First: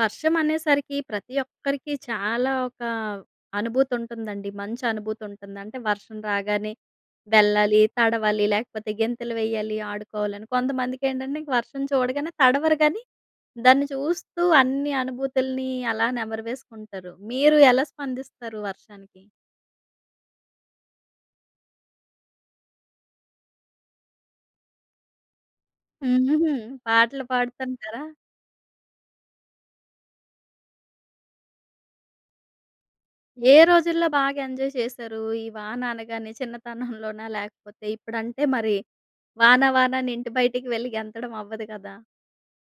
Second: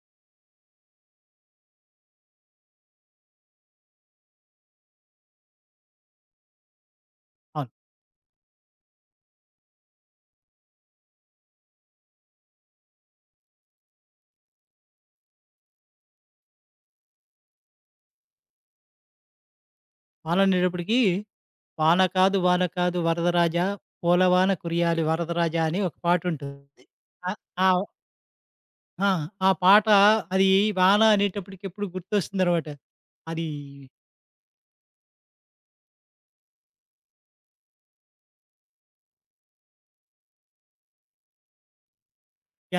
వర్షం అనేసరికి ప్రతి ఒక్కరికి చాలా ఒక అనుభూతి ఉంటుందండి. మంచి అనుభూతి ఉంటుంది. అంటే వర్షం రాగానే అవును. వెళ్ళాలి, తడవాలి, లేకపోతే గెంతులు వేయాలి, ఆడుకోవాలని. కొంతమందికేంటంటే ఇంక వర్షం చూడగానే తడవరు గానీ, దాన్ని చూస్తూ అన్ని అనుభూతుల్ని అలా నెమరువేసుకుంటారు. మీరు ఎలా స్పందిస్తారు వర్షానికి? వాననేటప్పటికి "వాన కాదు వాన కాదు వరదరాజా పూలవాన కురియాలి వరదరాజా" అని ఒక హుహుహు. పాటుంటుంది. పాటలు ఆహ్, ఆహ్, పాడుతుంటారా? ఆ! ఆ ఆ పాట అది వాన అనేటప్పటికి ఎప్పుడు గుర్తొస్తుందనమాట. అది ఏ రోజుల్లో బాగా ఎంజాయ్ చేశారు? ఈ వాన అనగానే చిన్నతనంలోనా? లేకపోతే ఇప్పుడంటే మరి వాన వాన అని ఇంటి బయటికి వెళ్లి గెంతడం అవ్వదు కదా!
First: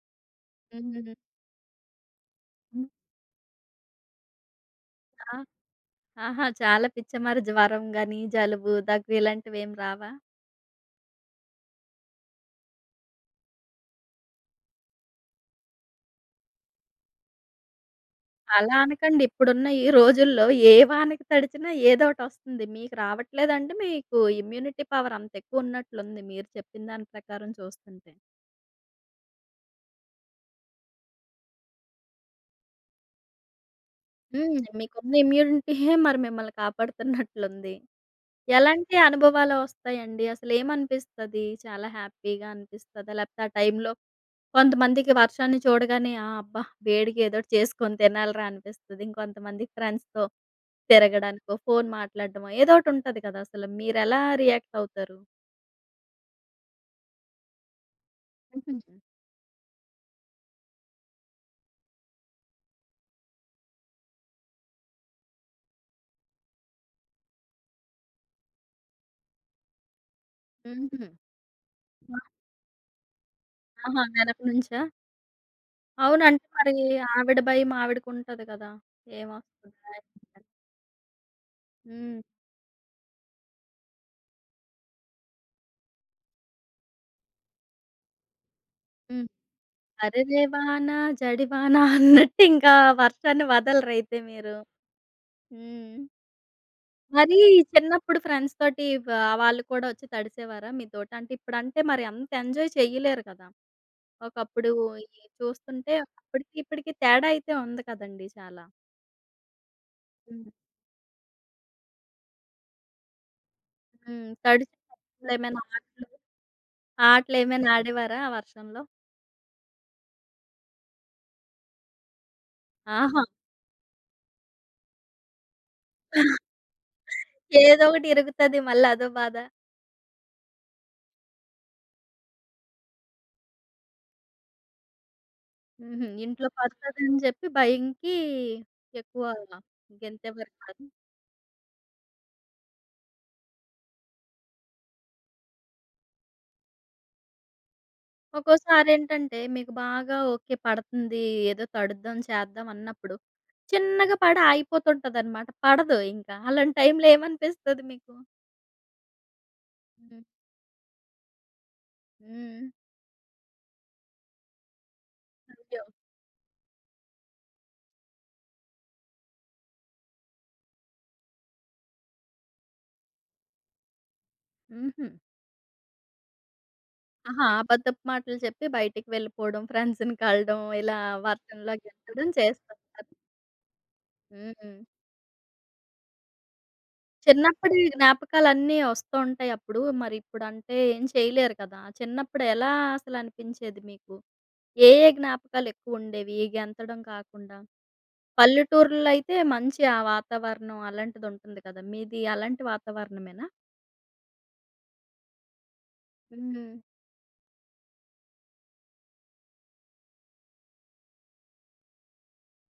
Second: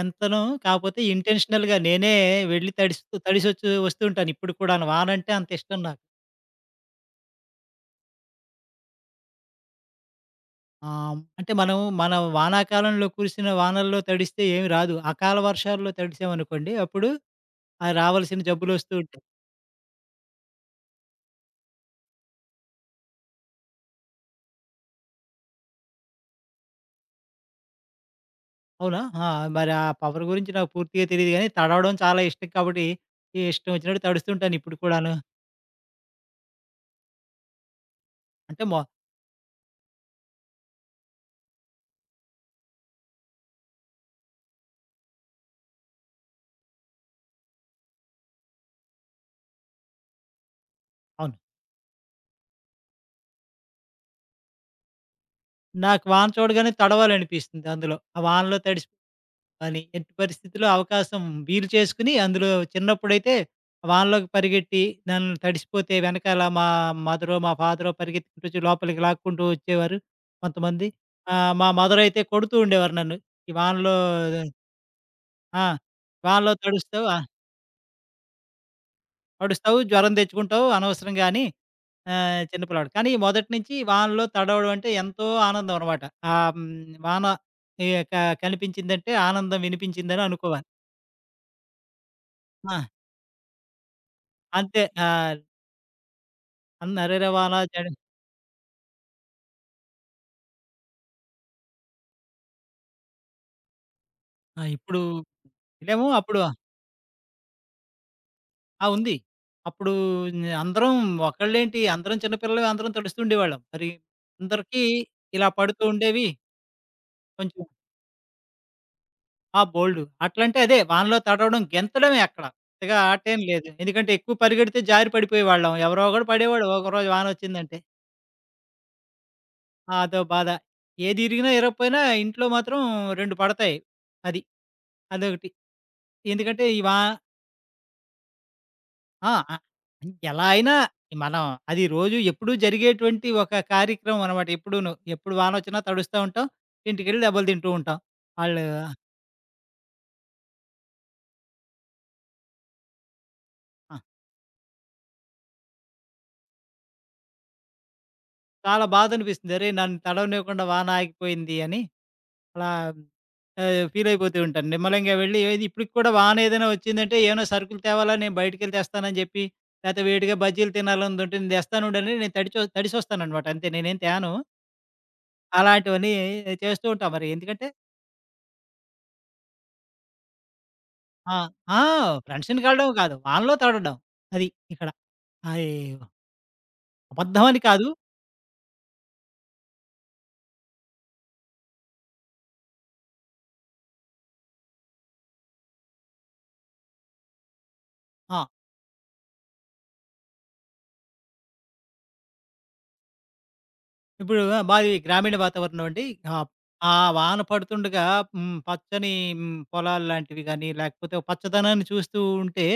ఎంతనో కాపోతే ఇంటెన్షనల్‌గా నేనే వెళ్లి హ్మ్. తడిస్తూ తడిసొచ్చు వస్తూ ఉంటాను ఇప్పుడు కూడాను. వానంటే ఆ! అంత ఇష్టం నాకు. ఆహా! చాలా పిచ్చ మరి జ్వరం గాని, జలుబు, దగ్గు ఇలాంటివేమి రావా? అంటే మనం మన వానాకాలంలో కురిసిన వానల్లో తడిస్తే ఏమి రాదు. అకాల వర్షాల్లో తడిసామనుకోండి అప్పుడు ఆ రావాల్సిన అలా జబ్బులొస్తూ అనకండి. ఉంటాయి. ఇప్పుడున్న ఈ రోజుల్లో ఏ వానకి తడిచినా ఏదోటొస్తుంది. మీకు రావట్లేదంటే మీకు ఇమ్యూనిటీ పవర్ అంత ఎక్కువ ఉన్నట్లుంది మీరు చెప్పిన దాని ప్రకారం చూస్తుంటే. అవునా? ఆ! మరి ఆ పవర్ గురించి నాకు పూర్తిగా తెలీదు గానీ, తడవడం చాలా ఇష్టం కాబట్టి, ఈ ఇష్టం వచ్చినట్టు హ్మ్. తడుస్తుంటాను ఇప్పుడు మీకున్న కూడాను. ఇమ్యూనిటీయే మరి మిమ్మల్ని కాపాడుతున్నట్లుంది. అంటే మొ ఎలాంటి అనుభవాలు ఒస్తాయండి? అసలేమనిపిస్తది? చాలా హ్యాపీగా అనిపిస్తదా? లేపోతే ఆ టైంలో కొంతమందికి వర్షాన్ని చూడగానే ఆ! అబ్బా! వేడికి ఏదోటి చేసుకొని తినాలిరా అనిపిస్తది. ఇంకొంతమందికి ఫ్రెండ్స్‌తో అవును. తిరగడానికో, ఫోన్ మాట్లాడడమో ఏదోటుంటది కదా! అసలు మీరెలా రియాక్ట్ అవుతారు? నాకు వాన చూడగానే తడవాలనిపిస్తుంది అందులో. ఆ వానలో తడిసి కనిపించదు. అని ఎట్టి పరిస్థితిలో అవకాశం వీలు చేసుకొని, అందులో చిన్నప్పుడైతే ఆ వానలోకి పరిగెట్టి, నన్ను తడిసిపోతే వెనకాల మా మదరో, మా ఫాదరో పరిగెత్తుకుంటూ వచ్చి లోపలికి లాక్కుంటూ వచ్చేవారు కొంతమంది. హుహు. మా మదర్ అయితే కొడుతూ ఉండేవారు నన్ను. "ఈ వానలో ఆహా! వెనక నుంచా? ఆ! అవునంటే వానలో మరి తడుస్తావు, ఆవిడ భయం ఆవిడకుంటది కదా! నడుస్తావు, ఏమొస్తదా? జ్వరం తెచ్చుకుంటావు అనవసరంగాని హ్మ్. చిన్న పిల్లాడు." కానీ మొదటి నుంచి వానలో తడవడం అంటే ఎంతో ఆనందం అనమాట. ఆహ్, హ్మ్, వాన ఈ క కనిపించిందంటే హ్మ్. ఆనందం వినిపించిందని 'హరిరే అనుకోవాలి. వాన జడివాన' అన్నట్టు ఇంకా ఆ! వర్షాన్ని వదలరైతే మీరు. అంతే. ఆహ్, హ్మ్. అన్ అరెరే మరి వాన జడ చిన్నప్పుడు ఫ్రెండ్స్ తోటి వాళ్ళు కూడా వచ్చి తడిసేవారా మీతోటి? అంటే ఇప్పుడంటే మరి అంత ఎంజాయ్ చెయ్యలేరు కదా! ఆ! ఒకప్పుడు ఇప్పుడు ఈ చూస్తుంటే లేము. అప్పుడు అప్పటికి ఇప్పటికి తేడా అయితే ఉంది కదండీ చాలా. ఆ! ఉంది. అప్పుడు హ్మ్. అందరం, అందరం చిన్న పిల్లలమే, అందరం తడుస్తూ ఉండేవాళ్ళం. మరి హ్మ్. అందరికీ తడిసిన ఇలా ఏమైనా పడుతూ ఆటలు, ఉండేవి. కొంచెం ఆటలేమైనా ఆడేవారా ఆ వర్షంలో? ఆ! బోల్డు. అట్లంటే అదే వానలో తడవడం, గెంతడమే అక్కడ. పెద్దగా ఆహా! ఆటేం లేదు. ఎందుకంటే ఎక్కువ పరిగెడితే జారి పడిపోయేవాళ్ళం. ఎవరో ఒకడు పడేవాడు ఒకరోజు వానొచ్చిందంటే. ఏదో ఒకటి ఇరుగుతది మళ్ళీ అదో బాధ. ఆ! అదో బాధ. ఏది ఇరిగినా ఇరగపోయినా ఇంట్లో మాత్రం 2 పడతాయి. అది. అదొకటి. హుహు. ఇంట్లో ఎందుకంటే ఈ వా పడతదని చెప్పి భయంకి ఎక్కువ ఆ! ఆ! గెంతే ఎలా వరకు అయినా కాదు. మనం అది రోజు ఎప్పుడూ జరిగేటువంటి ఒక కార్యక్రమం అనమాట ఎప్పుడూను. ఎప్పుడు వానొచ్చినా తడుస్తా ఉంటాం. ఇంటికెళ్ళి దెబ్బలు తింటూ ఉంటాం. ఆళ్ళు ఒక్కోసారేంటంటే మీకు బాగా ఓకే. పడుతుంది. ఏదో తడుద్దాం, చేద్దాం అన్నప్పుడు ఆ! చిన్నగా పడి ఆగిపోతుంటదనమాట. పడదు ఇంకా. అలాంటి టైంలో ఏమనిపిస్తది మీకు? చాలా బాధనిపిస్తుంది. అరే! నన్ను హ్మ్. తడవనివ్వకుండా వాన ఆగిపోయింది అని. హ్మ్. అలా ఫీలయిపోతూ ఉంటాను. నిమ్మలంగా వెళ్ళి ఏది అయ్యో! ఇప్పటికి కూడా వాన ఏదైనా వచ్చిందంటే, "ఏమైనా సరుకులు తేవాలా? నేను బయటికెళ్ళి తెస్తానని" జెప్పి, లేతే వేడిగా బజ్జీలు తినాలనుందుంటే "నేను దెస్తాను ఉండు" అని నేను తడిసొస్తాననమాట అంతే. నేనేం తేను. హుహు. అలాంటివన్నీ చేస్తూ ఉంటాం మరి. ఆహా! ఎందుకంటే అబద్ధపు మాటలు చెప్పి బయటికి వెళ్ళిపోవడం, ఫ్రెండ్స్‌ని కలడం, ఇలా ఆ! వర్షంలో ఆ! గెంతడం ఫ్రెండ్స్‌ని కలవడం చేస్తుంటారు. కాదు, వానలో తడవడం. అది హ్మ్. ఇక్కడ. అయి అబద్ధం అని చిన్నప్పటి కాదు. జ్ఞాపకాలన్నీ వస్తూ ఉంటాయి అప్పుడు. మరి ఇప్పుడంటే ఏం చేయలేరు కదా! చిన్నప్పుడు ఎలా అసలనిపించేది మీకు? ఏ ఏ జ్ఞాపకాలెక్కువుండేవి ఈ గెంతడం కాకుండా? ఆ! పల్లెటూరుల్లో అయితే మంచి ఆ వాతావరణం అలాంటిదుంటుంది కదా! మీది అలాంటి వాతావరణమేనా? ఇప్పుడు ఆ! మాది గ్రామీణ వాతావరణం అండి. ఆహ్, హ్మ్. ఆ వాన పడుతుండగా పచ్చని పొలాలు లాంటివి గాని, లేకపోతే పచ్చదనాన్ని చూస్తూ ఉంటే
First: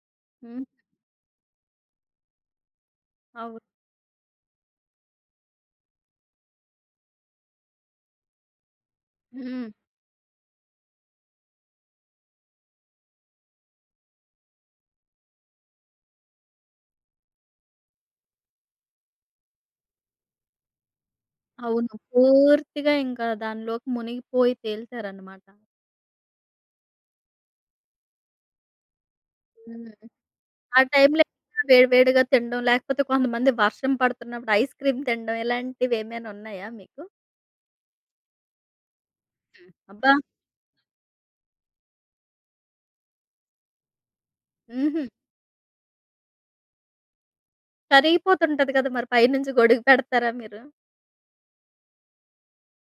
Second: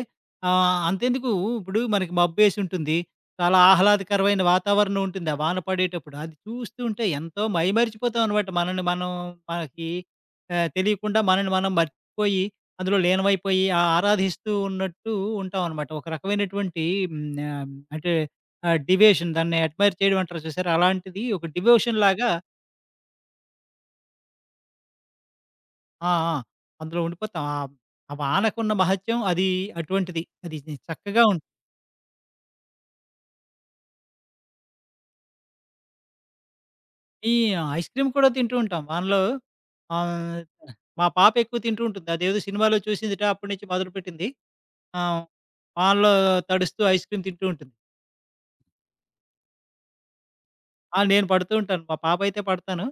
హ్మ్. అంతెందుకు, ఇప్పుడు మనకి మబ్బేసి ఉంటుంది. చాలా అవును. ఆహ్లాదకరమైన వాతావరణం ఉంటుంది ఆ వాన పడేటప్పుడు. అది చూస్తూ ఉంటే ఎంతో మైమరిచిపోతాం అనమాట. మనల్ని మనం హ్మ్. మనకి ఆహ్, తెలియకుండా మనల్ని మనం మర్చిపోయి, అందులో లీనమైపోయి ఆరాధిస్తూ ఉన్నట్టు ఉంటాం అనమాట. ఒక రకమైనటువంటి హ్మ్, ఆహ్, అంటే ఆ! డివేషన్, దాన్ని అడ్మైర్ చేయడం అంటారు చూసారా? అలాంటిది, ఒక అవును. డివోషన్ లాగా పూర్తిగా ఇంకా దానిలోకి మునిగిపోయి తేలుతారనమాట. ఆ! ఆ! అందులో ఉండిపోతాం. ఆ వానకున్న మహత్యం అది హ్మ్. అటువంటిది. అది ఆ టైంలో చక్కగా ఉంటుంది. ఏమైనా వేడి వేడిగా తినడం, లేకపోతే కొంతమంది వర్షం పడుతున్నప్పుడు ఐస్ క్రీమ్ తినడం ఇలాంటివేమైనా ఉన్నాయా మీకు? ఈ ఐస్ క్రీమ్ కూడా తింటూ ఉంటాం వానలో. అబ్బా! ఆహ్, మా పాప ఎక్కువ తింటూ ఉంటుంది. అదేదో సినిమాలో చూసిందిట, అప్పటి నుంచి మొదలుపెట్టింది. ఆ! హుహు. వానలో తడుస్తూ ఐస్ క్రీమ్ తింటూ ఉంటుంది. కరిగిపోతుంటది కదా! మరి పైనుంచి గొడుగు పెడతారా మీరు? ఆ! నేను పడుతూ ఉంటాను. మా పాప అయితే పడతాను.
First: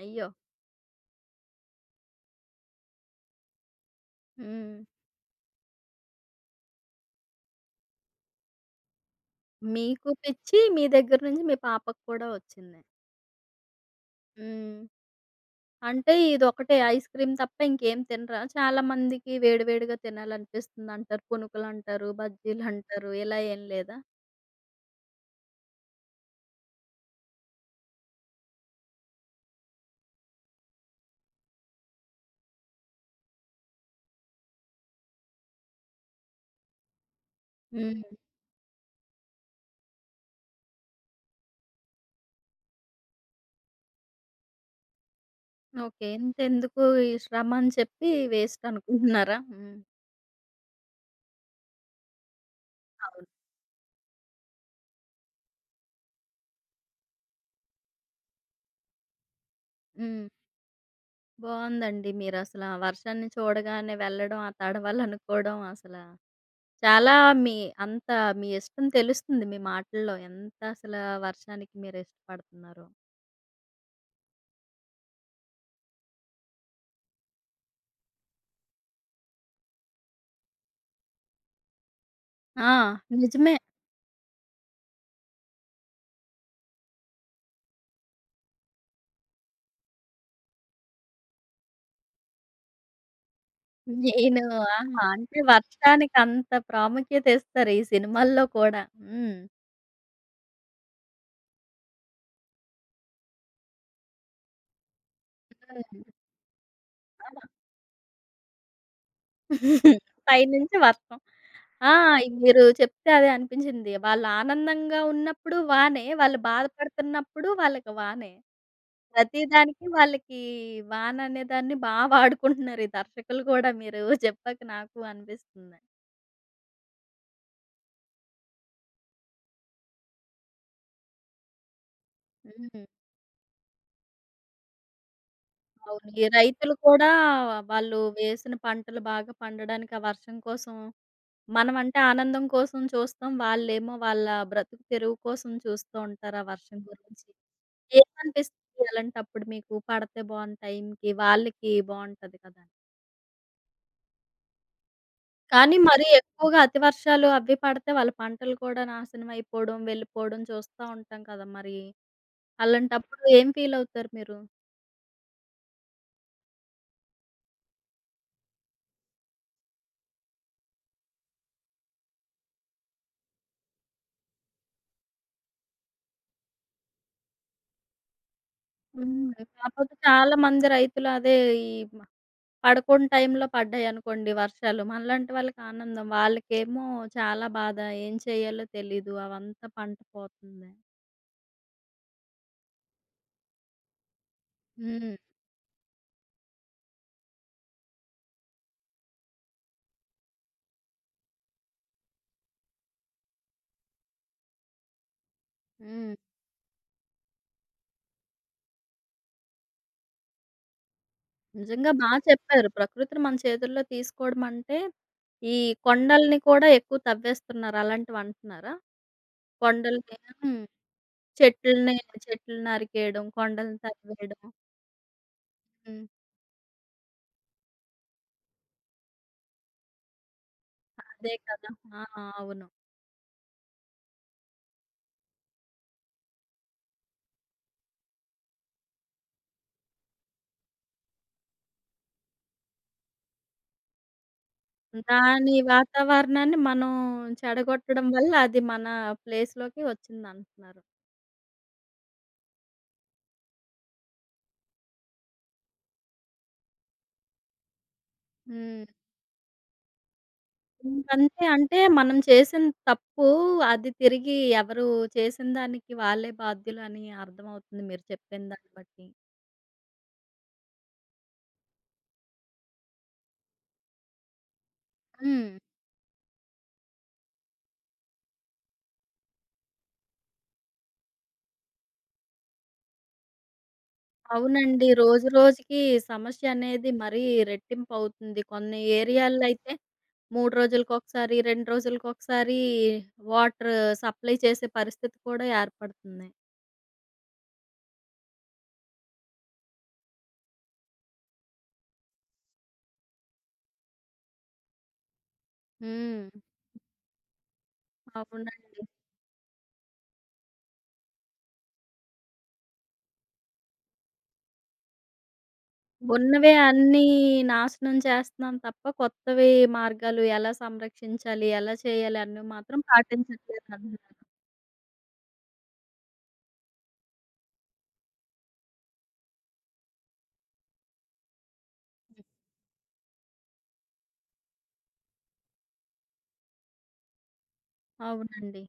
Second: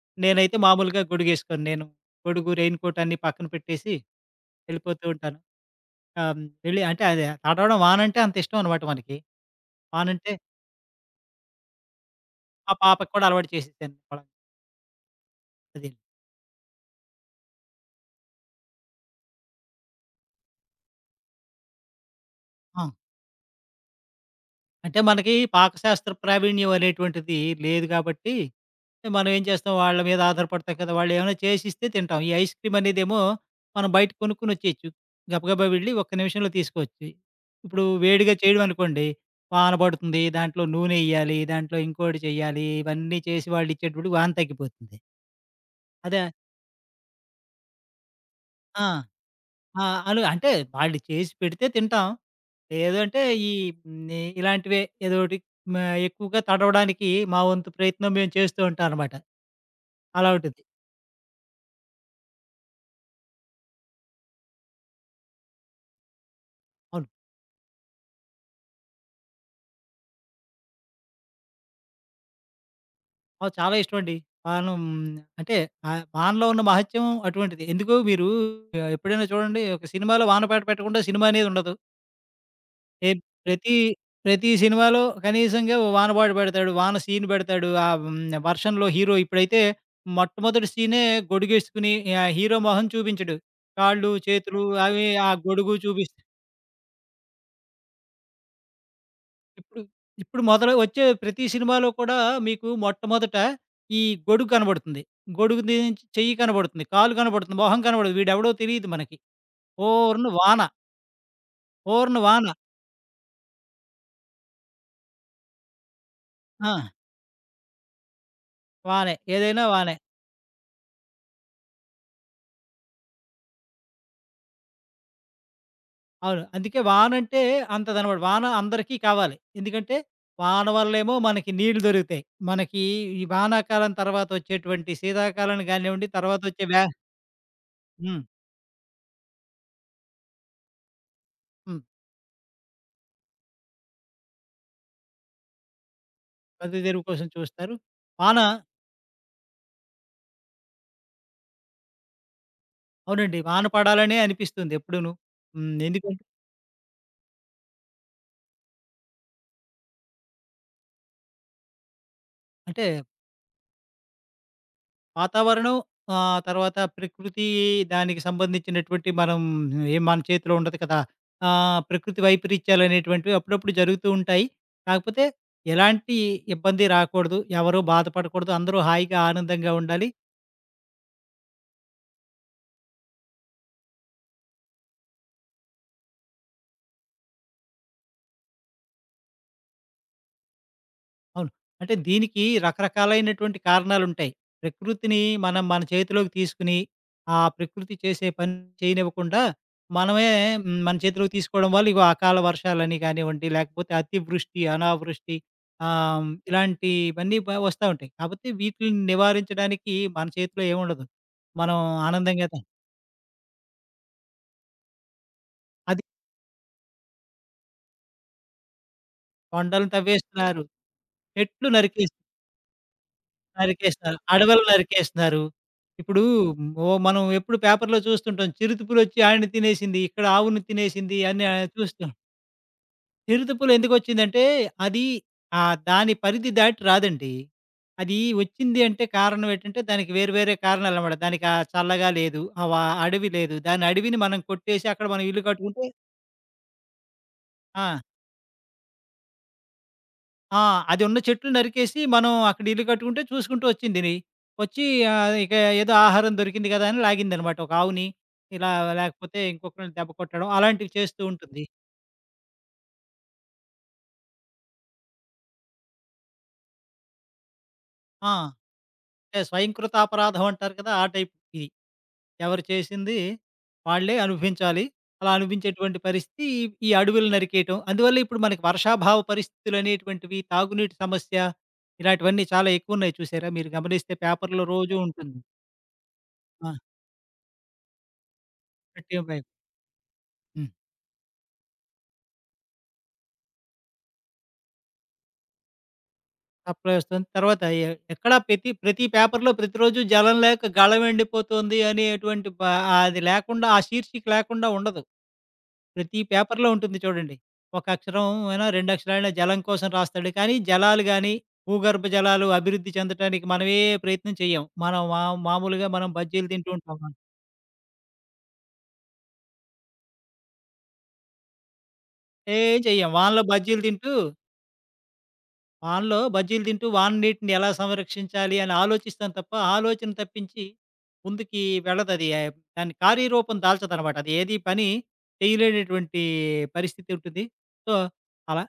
అయ్యో! నేనైతే మామూలుగా గొడుగేసుకోను. నేను గొడుగు, రెయిన్ కోట్ అన్నీ పక్కన పెట్టేసి హ్మ్. వెళ్ళిపోతూ ఉంటాను. ఆ! హ్మ్. వెళ్ళి అంటే అది తడవడం, వానంటే అంత ఇష్టం అనమాట మనకి. మీకు వానంటే పిచ్చి మీ దగ్గర నుంచి మీ పాపకి కూడా మా వచ్చింది. పాపకి కూడా అలవాటు చేసేసాను. పొలం హ్మ్. అది. అంటే ఇదొకటే ఐస్ క్రీమ్ తప్ప ఇంకేం తినరా? చాలా మందికి వేడి వేడిగా తినాలనిపిస్తుందంటారు. పునుకులంటారు, ఆ! బజ్జీలంటారు ఇలా ఏం లేదా? అంటే మనకి పాకశాస్త్ర ప్రావీణ్యం అనేటువంటిది లేదు కాబట్టి, మనం ఏం చేస్తాం, వాళ్ళ మీద ఆధారపడతాం కదా! వాళ్ళు ఏమైనా చేసిస్తే తింటాం. ఈ ఐస్ క్రీమ్ అనేదేమో మనం బయట కొనుక్కొని వచ్చేయొచ్చు. గబగబా వెళ్ళి ఒక్క నిమిషంలో తీసుకోవచ్చు. ఇప్పుడు హ్మ్. వేడిగా చేయడం అనుకోండి, వాన పడుతుంది. దాంట్లో నూనె ఎయ్యాలి. దాంట్లో ఇంకోటి చేయాలి. ఇవన్నీ చేసి వాళ్ళు ఇచ్చేటప్పటికి వాన తగ్గిపోతుంది. ఓకే. అదే ఇంతెందుకు ఈ శ్రమ అని చెప్పి వేస్ట్ ఆ! అనుకుంటున్నారా? హ్మ్. ఆ! అలు అంటే వాళ్ళు చేసి పెడితే తింటాం. లేదు అంటే అవును. ఈ హ్మ్, ఇలాంటివే ఏదోకటి, మ ఎక్కువగా తడవడానికి మా వంతు ప్రయత్నం మేము చేస్తూ ఉంటాం అనమాట. హ్మ్. అలా ఉంటుంది. బావుందండి మీరసల ఆ వర్షాన్ని చూడగానే వెళ్ళడం, ఆ తడవలనుకోవడం అసల అవును. చాలా మీ అంత మీ ఇష్టం తెలుస్తుంది మీ మాటల్లో. ఎంత అసలా వర్షానికి మీరిష్టపడుతున్నారో. నాకు చాలా ఇష్టమండి. పానం అంటే వానలో ఉన్న మహత్యం అటువంటిది. ఎందుకు మీరు ఎప్పుడైనా చూడండి, ఒక సినిమాలో వాన పాట పెట్టకుండా సినిమా అనేది ఉండదు. ఆ! ఏ నిజమే. ప్రతి ప్రతి సినిమాలో కనీసంగా ఓ వాన పాట పెడతాడు. వాన సీన్ పెడతాడు. వర్షంలో హీరో ఇప్పుడైతే మొట్టమొదటి సీనే గొడుగేసుకొని హీరో మొహం చూపించడు. కాళ్ళు, నేను చేతులు, ఆహా! అవి, ఆ అంటే గొడుగు వర్షానికంత ప్రాముఖ్యత ఇస్తారు ఈ సినిమాల్లో కూడా. హ్మ్. ఇప్పుడు. ఇప్పుడు మొదలు వచ్చే ప్రతి సినిమాలో కూడా మీకు మొట్టమొదట ఈ గొడుగు కనబడుతుంది. గొడుగు హ్మ్. నుంచి చెయ్యి కనబడుతుంది. కాలు ఆహా! కనబడుతుంది. మొహం కనబడదు. వీడెవడో తెలీదు మనకి. ఓర్ని వాన. పైనుంచి వర్షం. ఆ! ఓర్ని వాన. మీరు చెప్తే అదే అనిపించింది. వాళ్ళు ఆనందంగా ఉన్నప్పుడు వానే, వాళ్ళు ఆ! బాధపడుతున్నప్పుడు వాళ్ళకి వానే. వానే. ప్రతి ఏదైనా దానికి వానే. వాళ్ళకి వాన్ అనేదాన్ని బా వాడుకుంటున్నారు. ఈ దర్శకులు గూడా మీరు చెప్పాక నాకు అనిపిస్తుంది. అవును. అందుకే వానంటే అంతదనమాట. వాన అందరికీ కావాలి. ఎందుకంటే, వాన వల్లేమో మనకి నీళ్లు దొరుకుతాయి. మనకి హ్మ్. ఈ వానాకాలం తర్వాత వచ్చేటువంటి శీతాకాలం గానివ్వండి, అవును. ఈ తర్వాతొచ్చే రైతులు వ్యా కూడా వాళ్ళు హ్మ్. వేసిన పంటలు బాగా పండడానికి ఆ వర్షం కోసం మనం హ్మ్. అంటే ఆనందం కోసం చూస్తాం. వాళ్ళేమో వాళ్ళ బ్రతుకు తెరువు కోసం చూస్తూ ఉంటారు ఆ వర్షం ప్రతిదెరువు కోసం గురించి. చూస్తారు. వాన ఏమనిపిస్తుంది అలాంటప్పుడు మీకు? పడితే బావుండు టైంకి వాళ్ళకి బావుంటది కదా! అవునండి. వాన పడాలనే అనిపిస్తుంది ఎప్పుడూను. హ్మ్. కానీ మరీ ఎందుకంటే ఎక్కువగా అతి వర్షాలు అవి పడితే వాళ్ళ పంటలు కూడా నాశనం అయిపోవడం, వెళ్ళిపోవడం చూస్తా ఉంటాం కదా! మరి అంటే అలాంటప్పుడు ఏం ఫీలవుతారు మీరు? వాతావరణం తర్వాత ప్రకృతి, దానికి సంబంధించినటువంటి మనం ఏం, మన చేతిలో ఉండదు కదా! ప్రకృతి వైపరీత్యాలనేటువంటివి అప్పుడప్పుడు జరుగుతూ ఉంటాయి. కాకపోతే ఎలాంటి ఇబ్బంది రాకూడదు. ఎవరు బాధపడకూడదు. అందరూ హాయిగా హ్మ్. ఆనందంగా కాకపోతే ఉండాలి. చాలా మంది రైతులు అదే ఈ మ పడకుండా టైంలో పడ్డాయనుకోండి వర్షాలు. మనలాంటి వాళ్ళకి ఆనందం. వాళ్ళకేమో చాలా బాధ. ఏం చేయాలో తెలీదు. అవంతా పంట పోతుంది. అవును. అంటే దీనికి రకరకాలైనటువంటి కారణాలుంటాయి. హ్మ్. ప్రకృతిని మనం మన చేతిలోకి తీసుకొని, ఆ ప్రకృతి చేసే పని చేయనివ్వకుండా మనమే మన చేతిలోకి తీసుకోవడం వల్ల ఇగో అకాల వర్షాలని కానివ్వండి, లేకపోతే అతివృష్టి, అనావృష్టి, హ్మ్. ఇలాంటివన్నీ వస్తా ఉంటాయి. కాపోతే వీటిలిని నివారించడానికి మన చేతిలో ఏముండదు. మనం నిజంగా బా ఆనందంగా త చెప్పారు. ప్రకృతిని మన చేతుల్లో తీసుకోవడం అంటే, ఈ అది కొండల్ని కూడా ఎక్కువ తవ్వేస్తున్నారు అలాంటివంటున్నారా? కొండలు కొండల్ని తవ్వేస్తున్నారు, హ్మ్. చెట్లు చెట్లని నరికేస్ చెట్లు నరికేయడం, కొండలను నరికేస్తున్నారు. తరివేయడం. అడవులు నరికేస్తున్నారు. హ్మ్. ఇప్పుడు ఓ మనం ఎప్పుడు పేపర్‌లో చూస్తుంటాం. చిరుతపులొచ్చి ఆడిని తినేసింది. ఇక్కడ ఆవును తినేసింది అదే అని కదా! ఆ! చూస్తాం. అవును. చిరుతపులు ఎందుకొచ్చిందంటే అది దాని పరిధి దాటి రాదండి. అది వచ్చింది అంటే కారణం ఏంటంటే దానికి వేరు వేరే కారణాలనమాట. దానికి ఆ చల్లగా లేదు. ఆ వ అడవి లేదు. దాని అడవిని మనం కొట్టేసి అక్కడ మనం ఇల్లు దాని కట్టుకుంటే వాతావరణాన్ని మనం ఆ! చెడగొట్టడం వల్ల అది మన ప్లేస్‌లోకి ఆ! వచ్చిందంటున్నారు. అది ఉన్న చెట్లు నరికేసి మనం అక్కడ ఇల్లు కట్టుకుంటే చూసుకుంటూ వచ్చిందిని. వచ్చి ఇక ఏదో ఆహారం దొరికింది కదా! అని లాగిందనమాట ఒక ఆవుని. ఇలా హ్మ్. లేకపోతే ఇంకొకరిని దెబ్బ కొట్టడం అలాంటివి చేస్తూ ఇంకంతే ఉంటుంది. అంటే మనం చేసిన తప్పు అది తిరిగి ఎవరు చేసిన దానికి వాళ్ళే బాధ్యులని అర్థమవుతుంది మీరు ఆ! చెప్పిన దాన్ని బట్టి. అంటే స్వయంకృత అపరాధం అంటారు కదా! ఆ టైప్ ఇది. ఎవరు చేసింది వాళ్ళే అనుభవించాలి. అలా హ్మ్. అనుభవించేటువంటి పరిస్థితి ఈ ఈ అడవులు నరికేయటం. అందువల్ల ఇప్పుడు మనకి వర్షాభావ పరిస్థితులనేటువంటివి, తాగునీటి సమస్య, ఇలాంటివన్నీ చాలా ఎక్కువున్నాయి చూసారా? మీరు గమనిస్తే పేపర్‌లో అవునండి. రోజూ రోజు ఉంటుంది. రోజుకి సమస్య అనేది మరీ రెట్టింపవుతుంది. కొన్ని ఆ! ఏరియాల్లో అయితే 3 హ్మ్. రోజులకొకసారి, 2 రోజులకొకసారి వాటర్ సప్లై చేసే పరిస్థితి కూడా ఏర్పడుతుంది. సప్లై వస్తుంది. తర్వాత ఎ ఎక్కడా ప్రతి ప్రతి పేపర్‌లో ప్రతిరోజు జలం లేక గళం ఎండిపోతుంది అనేటువంటి అది లేకుండా, ఆ శీర్షిక లేకుండా ఉండదు. ప్రతి హ్మ్. పేపర్‌లో ఉంటుంది చూడండి. ఒక అక్షరం అయినా, అవునండి. 2 అక్షరాలైనా జలం కోసం రాస్తాడు. కానీ జలాలు గాని, భూగర్భ జలాలు అభివృద్ధి చెందటానికి మనమే ప్రయత్నం చెయ్యం. మనం మా మామూలుగా మనం బజ్జీలు ఉన్నవే తింటూ ఉంటాం. అన్నీ నాశనం చేస్తున్నాం తప్ప, కొత్తవి మార్గాలు ఎలా సంరక్షించాలి, ఎలా చేయాలి అన్నవి ఏం మాత్రం చెయ్యం. పాటించట్లేదంటున్నారు. వానలో బజ్జీలు తింటూ వాన నీటిని ఎలా సంరక్షించాలి అని ఆలోచిస్తాను తప్ప. ఆలోచన తప్పించి ముందుకి వెళ్ళదు అది. దాని కార్యరూపం దాల్చదనమాట. అది ఏది పని చేయలేనటువంటి పరిస్థితి ఉంటుంది. సో అవునండి. అలా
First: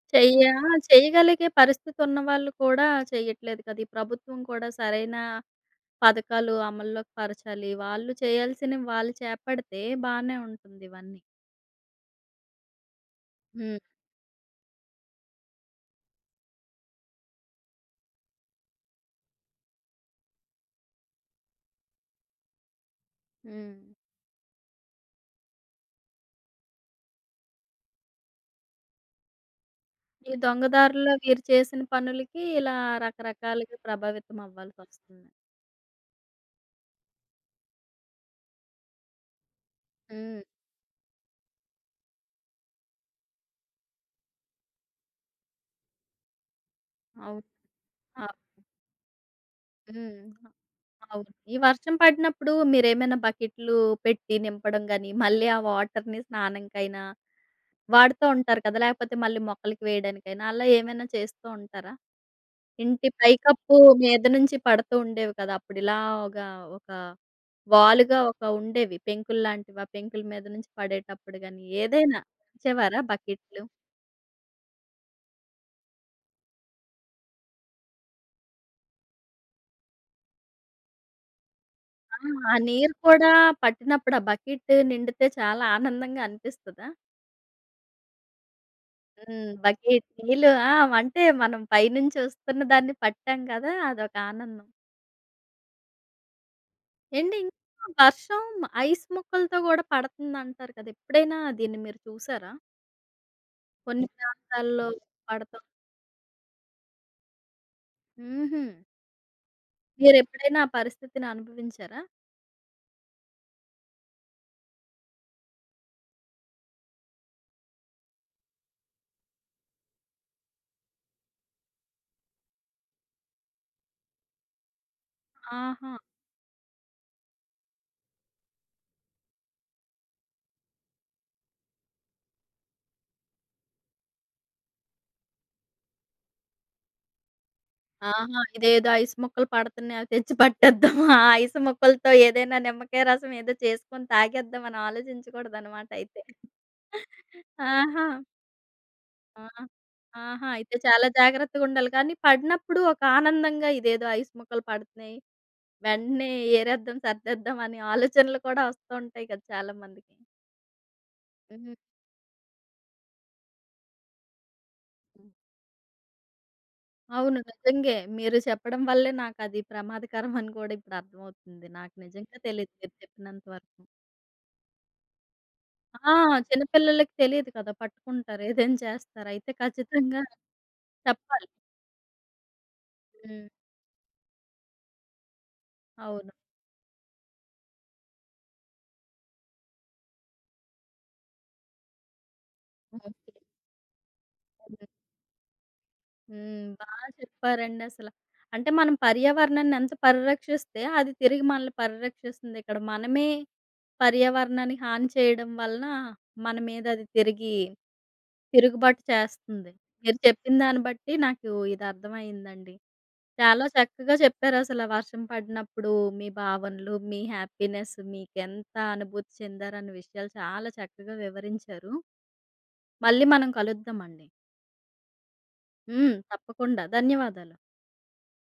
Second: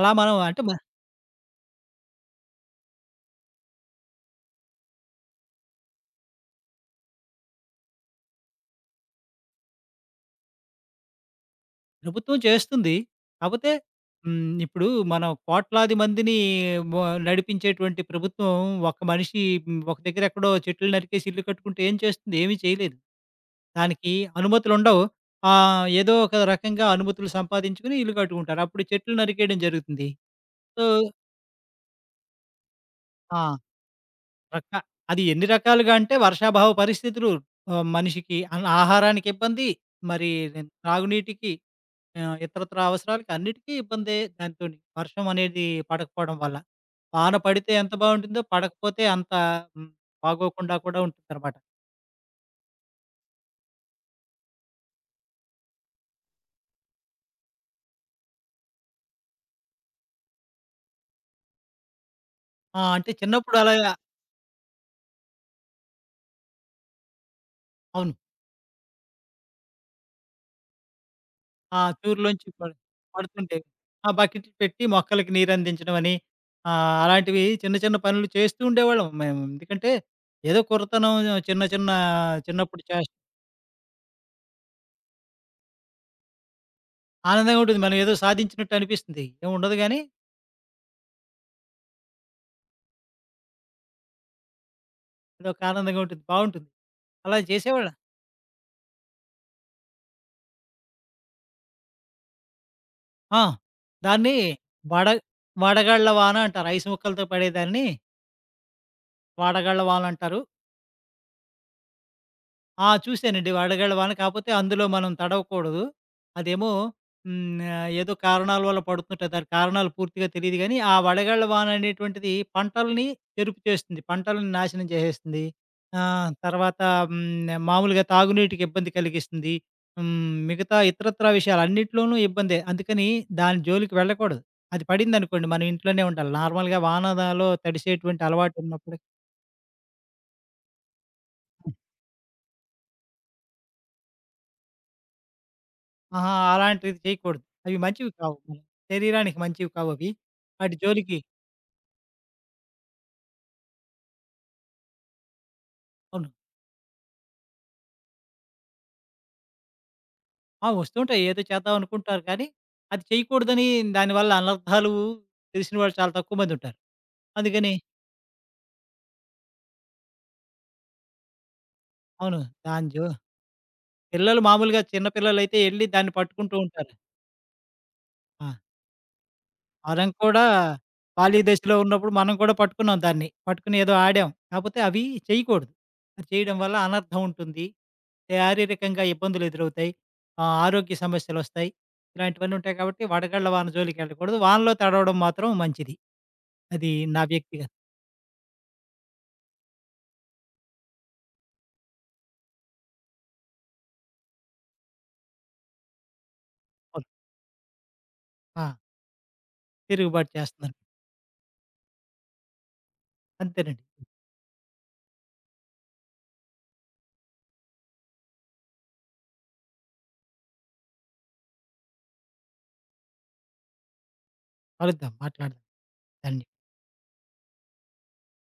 అలా మనం చెయ్య అంటే మన చేయగలిగే పరిస్థితి ఉన్నవాళ్ళు కూడా చేయట్లేదు కదా! ఈ ప్రభుత్వం కూడా సరైన పథకాలు అమల్లోకి పరచాలి. వాళ్ళు చేయాల్సినవి వాళ్ళు చేపడితే బానే ఉంటుంది ఇవన్నీ. ప్రభుత్వం చేస్తుంది. కాకపోతే హ్మ్. ఇప్పుడు మనం కోట్లాది మందిని నడిపించేటువంటి ప్రభుత్వం, ఒక మనిషి ఒక దగ్గర ఎక్కడో చెట్లు నరికేసి ఇల్లు కట్టుకుంటే ఏం చేస్తుంది? ఏమీ చేయలేదు హ్మ్. దానికి. అనుమతులుండవు. ఏదో ఒక రకంగా అనుమతులు సంపాదించుకొని ఇల్లు కట్టుకుంటారు. అప్పుడు చెట్లు నరికేయడం జరుగుతుంది. ఈ దొంగ సో దారుల్లో వీరు చేసిన పనులకి ఇలా ఆ! రకరకాలుగా ప్రభావితం రక అది అవ్వాల్సొస్తుంది. ఎన్ని రకాలుగా అంటే వర్షాభావ పరిస్థితులు, మనిషికి ఆహారానికి ఇబ్బంది, మరి హ్మ్. త్రాగునీటికి, ఇతరత్రా అవసరాలకి, అన్నిటికీ ఇబ్బందే దానితోని. వర్షం అనేది పడకపోవడం వల్ల. వాన అవును. పడితే ఎంత ఆ! ఆ! బావుంటుందో, పడకపోతే అంత హ్మ్, హ్మ్. బాగోకుండా కూడా అవును. ఉంటుందన్నమాట. ఈ వర్షం పడినప్పుడు మీరేమైనా బకెట్లు పెట్టి నింపడం గాని, మళ్ళీ ఆ వాటర్‌ని స్నానంకైనా వాడుతూ ఉంటారు కదా! లేకపోతే మళ్ళీ మొక్కలకి వేయడానికైనా అలా ఏమైనా చేస్తూ ఉంటారా? ఆ! ఇంటి అంటే చిన్నప్పుడు పైకప్పు అలాగా మీద నుంచి పడుతూ ఉండేవి కదా! అప్పుడు ఇలా ఒక, ఒక అవును. వాలుగా ఒక ఉండేవి పెంకుల్లాంటివి. ఆ పెంకుల మీద నుంచి పడేటప్పుడు గాని ఆ! ఏదైనా తూరులోంచి పడు ఉంచేవారా బకెట్లు? పడుతుండేవి. ఆ! బకెట్లు పెట్టి మొక్కలకి నీరందించడం అని అలాంటివి, చిన్న చిన్న పనులు చేస్తూ ఉండేవాళ్ళం మేము. ఎందుకంటే ఏదో కుర్రతనం. చిన్న చిన్న ఆ! ఆ చిన్నప్పుడు నీరు చేస్ కూడా పట్టినప్పుడు ఆ బకెట్ నిండితే చాలా ఆనందంగా అనిపిస్తదా? ఆనందంగా ఉంటుంది. మనం ఏదో సాధించినట్టు అనిపిస్తుంది. హ్మ్. ఏముండదు గానీ బకెట్ నీళ్ళు ఆ! అంటే మనం పైనుంచి వస్తున్న దాన్ని పట్టాం కదా! అదొక ఆనందం. అదొక ఆనందంగా ఉంటుంది. బావుంటుంది. ఏండి అలా ఇంకా చేసేవాళ్ళం. వర్షం ఐస్ ముక్కలతో కూడా పడుతుందంటారు కదా! ఎప్పుడైనా దీన్ని మీరు చూసారా? ఆ! కొన్ని దాన్ని ప్రాంతాల్లో వడ పడతాం. వడగళ్ళ వాన అంటారు. ఐస్ ముక్కలతో పడేదాన్ని హుహు. వడగళ్ళ వానంటారు. మీరెప్పుడైనా ఆ పరిస్థితిని అనుభవించారా? ఆ! చూసానండి వడగళ్ళవాన. కాపోతే అందులో మనం తడవకూడదు. అదేమో హ్మ్. ఏదో కారణాల వల్ల పడుతుంటాయి. దాని కారణాలు పూర్తిగా తెలీదు గానీ, ఆ వడగళ్ళ వాన అనేటువంటిది పంటల్ని ఎరుపు చేస్తుంది. పంటలను నాశనం చేసేస్తుంది. ఆహా! ఆహ్, తర్వాత హ్మ్. మామూలుగా తాగునీటికి ఇబ్బంది కలిగిస్తుంది. హ్మ్. మిగతా ఇతరత్రా విషయాలన్నిట్లోనూ ఇబ్బందే. అందుకని దాని జోలికి వెళ్ళకూడదు. అది పడిందనుకోండి మనం ఇంట్లోనే ఉండాలి. నార్మల్‌గా వానలో తడిసేటువంటి ఆహా! ఇదేదో అలవాటున్నప్పుడు ఐస్ ముక్కలు పడుతున్నాయి అవి తెచ్చి పట్టేద్దాం. ఆ ఐస్ ముక్కలతో ఏదైనా నిమ్మకాయ రసం ఏదో చేసుకొని తాగేద్దాం అని ఆలోచించకూడదనమాట అయితే. ఆహా! అలాంటివి చేయకూడదు. అవి ఆహా! మంచివి కావు. మన శరీరానికి ఆ! మంచివి కావవి. ఆహా! అయితే వాటి చాలా జోలికి జాగ్రత్తగుండాలి. కానీ పడినప్పుడు ఒక ఆనందంగా ఇదేదో ఐస్ ముక్కలు పడుతున్నాయి. అవును. వెంటనే ఏరేద్దాం, సర్దేద్దాం అనే ఆలోచనలు కూడా వస్తూ ఉంటాయి కదా! చాలా మందికి. ఆ! వస్తుంటాయి. ఏదో హ్మ్. చేద్దాం అనుకుంటారు కానీ, అది చేయకూడదని, దానివల్ల అనర్థాలు తెలిసిన వాళ్ళు చాలా తక్కువ మందుంటారు. అవును. అందుకని నిజంగే. మీరు చెప్పడం వల్లే నాకది ప్రమాదకరం అని కూడా ఇప్పుడు అర్థమవుతుంది. నాకు నిజంగా అవును. తెలీదు దాని మీరు జో చెప్పినంత వరకు. పిల్లలు మామూలుగా, చిన్న పిల్లలైతే ఎళ్లి ఆ! దాన్ని పట్టుకుంటూ చిన్న ఉంటారు. పిల్లలకి తెలీదు కదా! పట్టుకుంటారు. ఆ! ఏదైనా చేస్తారు. అయితే మనం ఖచ్చితంగా కూడా ఖాళీ చెప్పాలి. దశలో ఉన్నప్పుడు మనం కూడా పట్టుకున్నాం దాన్ని. హ్మ్. పట్టుకొని ఏదో ఆడాం. కాపోతే అవి చేయకూడదు. అది అవును. చేయడం వల్ల అనర్థం ఉంటుంది. శారీరకంగా ఇబ్బందులు ఎదురవుతాయి. ఆరోగ్య సమస్యలొస్తాయి. ఇలాంటివన్నీ ఉంటాయి కాబట్టి ఓకే. వడగళ్ళ వాన జోలికెళ్ళకూడదు. వానలో హ్మ్. తడవడం మాత్రం మంచిది. హ్మ్. బా అది నా వ్యక్తిగత. చెప్పారండి అసల. అంటే మనం పర్యావరణాన్ని ఎంత పరిరక్షిస్తే అది తిరిగి మనల్ని పరిరక్షిస్తుంది. ఇక్కడ మనమే పర్యావరణానికి హాని చేయడం వలన మన మీద అది తిరిగి ఆ! తిరుగుబాటు చేస్తుంది. మీరు తిరుగుబాటు చెప్పిన చేస్తున్నాను. దాన్ని బట్టి నాకు ఇది అర్థమయిందండి. చాలా అంతేనండి. చక్కగా చెప్పారసల వర్షం పడినప్పుడు మీ భావనలు, మీ హ్యాపీనెస్ మీకెంత అనుభూతి చెందారన్న విషయాలు చాలా చక్కగా వివరించారు. మళ్ళీ మనం కలుద్దామండి. కలుద్దాం. మాట్లాడదాం. హ్మ్. ధన్య తప్పకుండా. ధన్యవాదాలు.